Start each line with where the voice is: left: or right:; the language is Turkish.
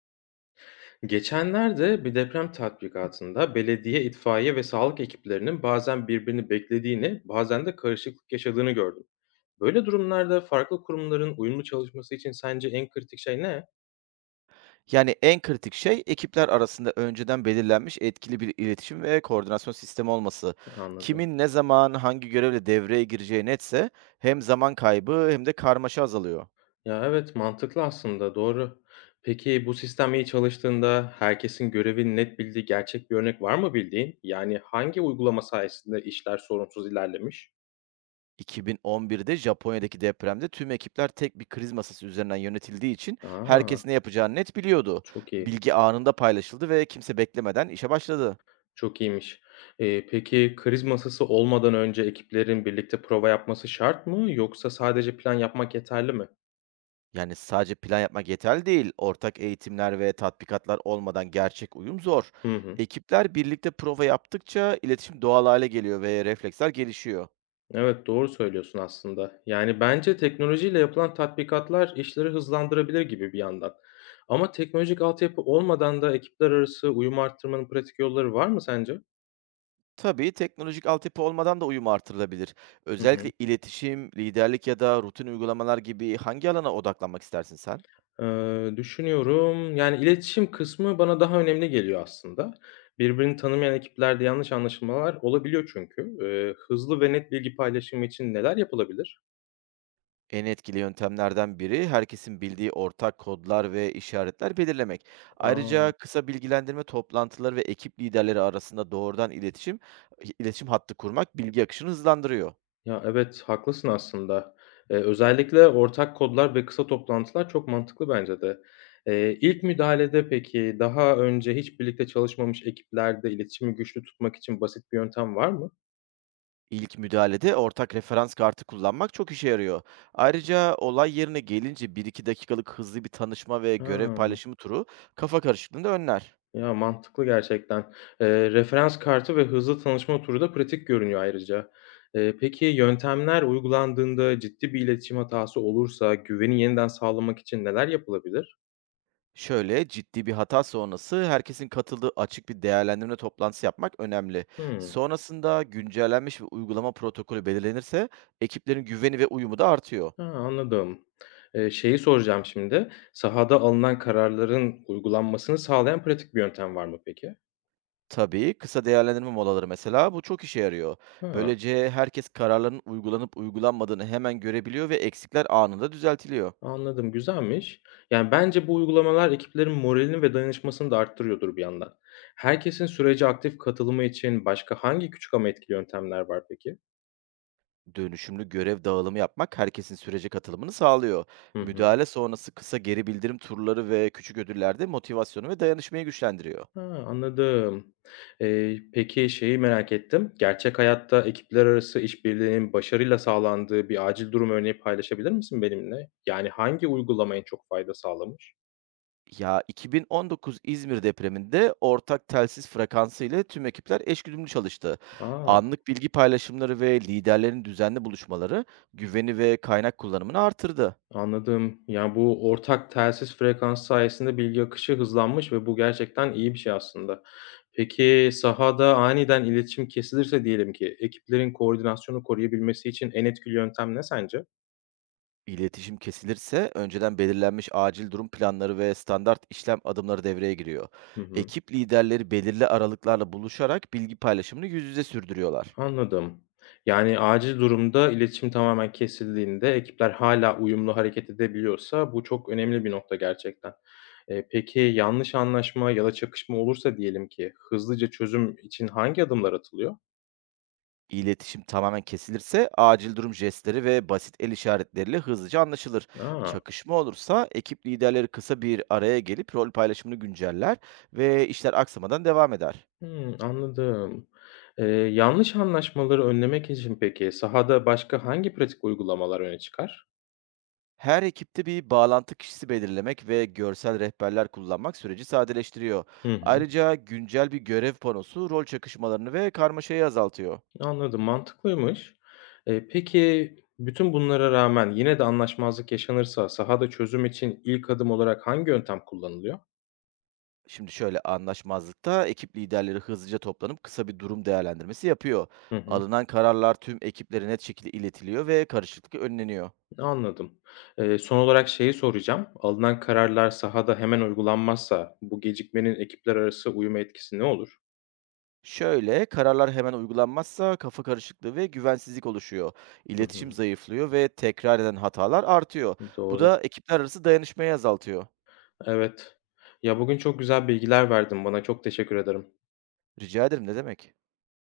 left: Geçenlerde bir deprem tatbikatında belediye, itfaiye ve sağlık ekiplerinin bazen birbirini beklediğini, bazen de karışıklık yaşadığını gördüm. Böyle durumlarda farklı kurumların uyumlu çalışması için sence en kritik şey ne?
right: Yani en kritik şey ekipler arasında önceden belirlenmiş etkili bir iletişim ve koordinasyon sistemi olması.
left: Anladım.
right: Kimin ne zaman hangi görevle devreye gireceği netse hem zaman kaybı hem de karmaşa azalıyor.
left: Ya evet, mantıklı aslında, doğru. Peki bu sistem iyi çalıştığında herkesin görevini net bildiği gerçek bir örnek var mı bildiğin? Yani hangi uygulama sayesinde işler sorunsuz ilerlemiş?
right: 2011'de Japonya'daki depremde tüm ekipler tek bir kriz masası üzerinden yönetildiği için
left: Aa,
right: herkes ne yapacağını net biliyordu.
left: çok iyi.
right: Bilgi anında paylaşıldı ve kimse beklemeden işe başladı.
left: Çok iyiymiş. Peki kriz masası olmadan önce ekiplerin birlikte prova yapması şart mı yoksa sadece plan yapmak yeterli mi?
right: Yani sadece plan yapmak yeterli değil. Ortak eğitimler ve tatbikatlar olmadan gerçek uyum zor.
left: Hı hı.
right: Ekipler birlikte prova yaptıkça iletişim doğal hale geliyor ve refleksler gelişiyor.
left: Evet, doğru söylüyorsun aslında. Yani bence teknolojiyle yapılan tatbikatlar işleri hızlandırabilir gibi bir yandan. Ama teknolojik altyapı olmadan da ekipler arası uyum arttırmanın pratik yolları var mı sence?
right: Tabii teknolojik altyapı olmadan da uyum artırılabilir.
left: Hı
right: Özellikle
left: hı.
right: iletişim, liderlik ya da rutin uygulamalar gibi hangi alana odaklanmak istersin sen?
left: Düşünüyorum. Yani, iletişim kısmı bana daha önemli geliyor aslında. Birbirini tanımayan ekiplerde yanlış anlaşılmalar olabiliyor çünkü. Hızlı ve net bilgi paylaşımı için neler yapılabilir?
right: En etkili yöntemlerden biri herkesin bildiği ortak kodlar ve işaretler belirlemek. Ayrıca
left: A!
right: kısa bilgilendirme toplantıları ve ekip liderleri arasında doğrudan iletişim hattı kurmak bilgi akışını hızlandırıyor.
left: Ya, evet, haklısın aslında. Özellikle ortak kodlar ve kısa toplantılar çok mantıklı bence de. İlk müdahalede peki daha önce hiç birlikte çalışmamış ekiplerde iletişimi güçlü tutmak için basit bir yöntem var mı?
right: İlk müdahalede ortak referans kartı kullanmak çok işe yarıyor. Ayrıca olay yerine gelince bir iki dakikalık hızlı bir tanışma ve görev
left: Ha.
right: paylaşımı turu kafa karışıklığını da önler.
left: Ya, mantıklı gerçekten. Referans kartı ve hızlı tanışma turu da pratik görünüyor ayrıca. Peki yöntemler uygulandığında ciddi bir iletişim hatası olursa güveni yeniden sağlamak için neler yapılabilir?
right: Şöyle, ciddi bir hata sonrası herkesin katıldığı açık bir değerlendirme toplantısı yapmak önemli.
left: Hımm.
right: Sonrasında güncellenmiş bir uygulama protokolü belirlenirse ekiplerin güveni ve uyumu da artıyor.
left: Ha, anladım. Şeyi soracağım şimdi, sahada alınan kararların uygulanmasını sağlayan pratik bir yöntem var mı peki?
right: Tabii kısa değerlendirme molaları, mesela, bu çok işe yarıyor.
left: Ha.
right: Böylece herkes kararların uygulanıp uygulanmadığını hemen görebiliyor ve eksikler anında düzeltiliyor.
left: Anladım, güzelmiş. Yani, bence bu uygulamalar ekiplerin moralini ve dayanışmasını da arttırıyordur bir yandan. Herkesin sürece aktif katılımı için başka hangi küçük ama etkili yöntemler var peki?
right: Dönüşümlü görev dağılımı yapmak herkesin sürece katılımını sağlıyor.
left: Hı hı.
right: Müdahale sonrası kısa geri bildirim turları ve küçük ödüller de motivasyonu ve dayanışmayı güçlendiriyor.
left: Ha, anladım. Peki şeyi merak ettim. Gerçek hayatta ekipler arası işbirliğinin başarıyla sağlandığı bir acil durum örneği paylaşabilir misin benimle? Yani hangi uygulama en çok fayda sağlamış?
right: Ya, 2019 İzmir depreminde ortak telsiz frekansı ile tüm ekipler eşgüdümlü çalıştı.
left: A!
right: Anlık bilgi paylaşımları ve liderlerin düzenli buluşmaları güveni ve kaynak kullanımını artırdı.
left: Anladım. Yani bu ortak telsiz frekans sayesinde bilgi akışı hızlanmış ve bu gerçekten iyi bir şey aslında. Peki, sahada aniden iletişim kesilirse diyelim ki ekiplerin koordinasyonu koruyabilmesi için en etkili yöntem ne sence?
right: İletişim kesilirse önceden belirlenmiş acil durum planları ve standart işlem adımları devreye giriyor.
left: Hı hı.
right: Ekip liderleri belirli aralıklarla buluşarak bilgi paylaşımını yüz yüze sürdürüyorlar.
left: Anladım. Yani acil durumda iletişim tamamen kesildiğinde ekipler hala uyumlu hareket edebiliyorsa bu çok önemli bir nokta gerçekten. Peki yanlış anlaşma ya da çakışma olursa diyelim ki hızlıca çözüm için hangi adımlar atılıyor?
right: İletişim tamamen kesilirse acil durum jestleri ve basit el işaretleriyle hızlıca anlaşılır.
left: A!
right: Çakışma olursa ekip liderleri kısa bir araya gelip rol paylaşımını günceller ve işler aksamadan devam eder.
left: Hımm, anladım. Yanlış anlaşmaları önlemek için peki sahada başka hangi pratik uygulamalar öne çıkar?
right: Her ekipte bir bağlantı kişisi belirlemek ve görsel rehberler kullanmak süreci sadeleştiriyor.
left: Hı hı.
right: Ayrıca güncel bir görev panosu rol çakışmalarını ve karmaşayı azaltıyor.
left: Anladım, mantıklıymış. Peki bütün bunlara rağmen yine de anlaşmazlık yaşanırsa sahada çözüm için ilk adım olarak hangi yöntem kullanılıyor?
right: Şimdi şöyle, anlaşmazlıkta ekip liderleri hızlıca toplanıp kısa bir durum değerlendirmesi yapıyor.
left: Hı hı.
right: Alınan kararlar tüm ekiplere net şekilde iletiliyor ve karışıklık önleniyor.
left: Anladım. Son olarak şeyi soracağım. Alınan kararlar sahada hemen uygulanmazsa bu gecikmenin ekipler arası uyuma etkisi ne olur?
right: Şöyle, kararlar hemen uygulanmazsa kafa karışıklığı ve güvensizlik oluşuyor.
left: Hı
right: İletişim
left: hı.
right: zayıflıyor ve tekrar eden hatalar artıyor. Bu
left: Doğru.
right: da ekipler arası dayanışmayı azaltıyor.
left: Evet. Ya, bugün çok güzel bilgiler verdin bana. Çok teşekkür ederim.
right: Rica ederim, ne demek?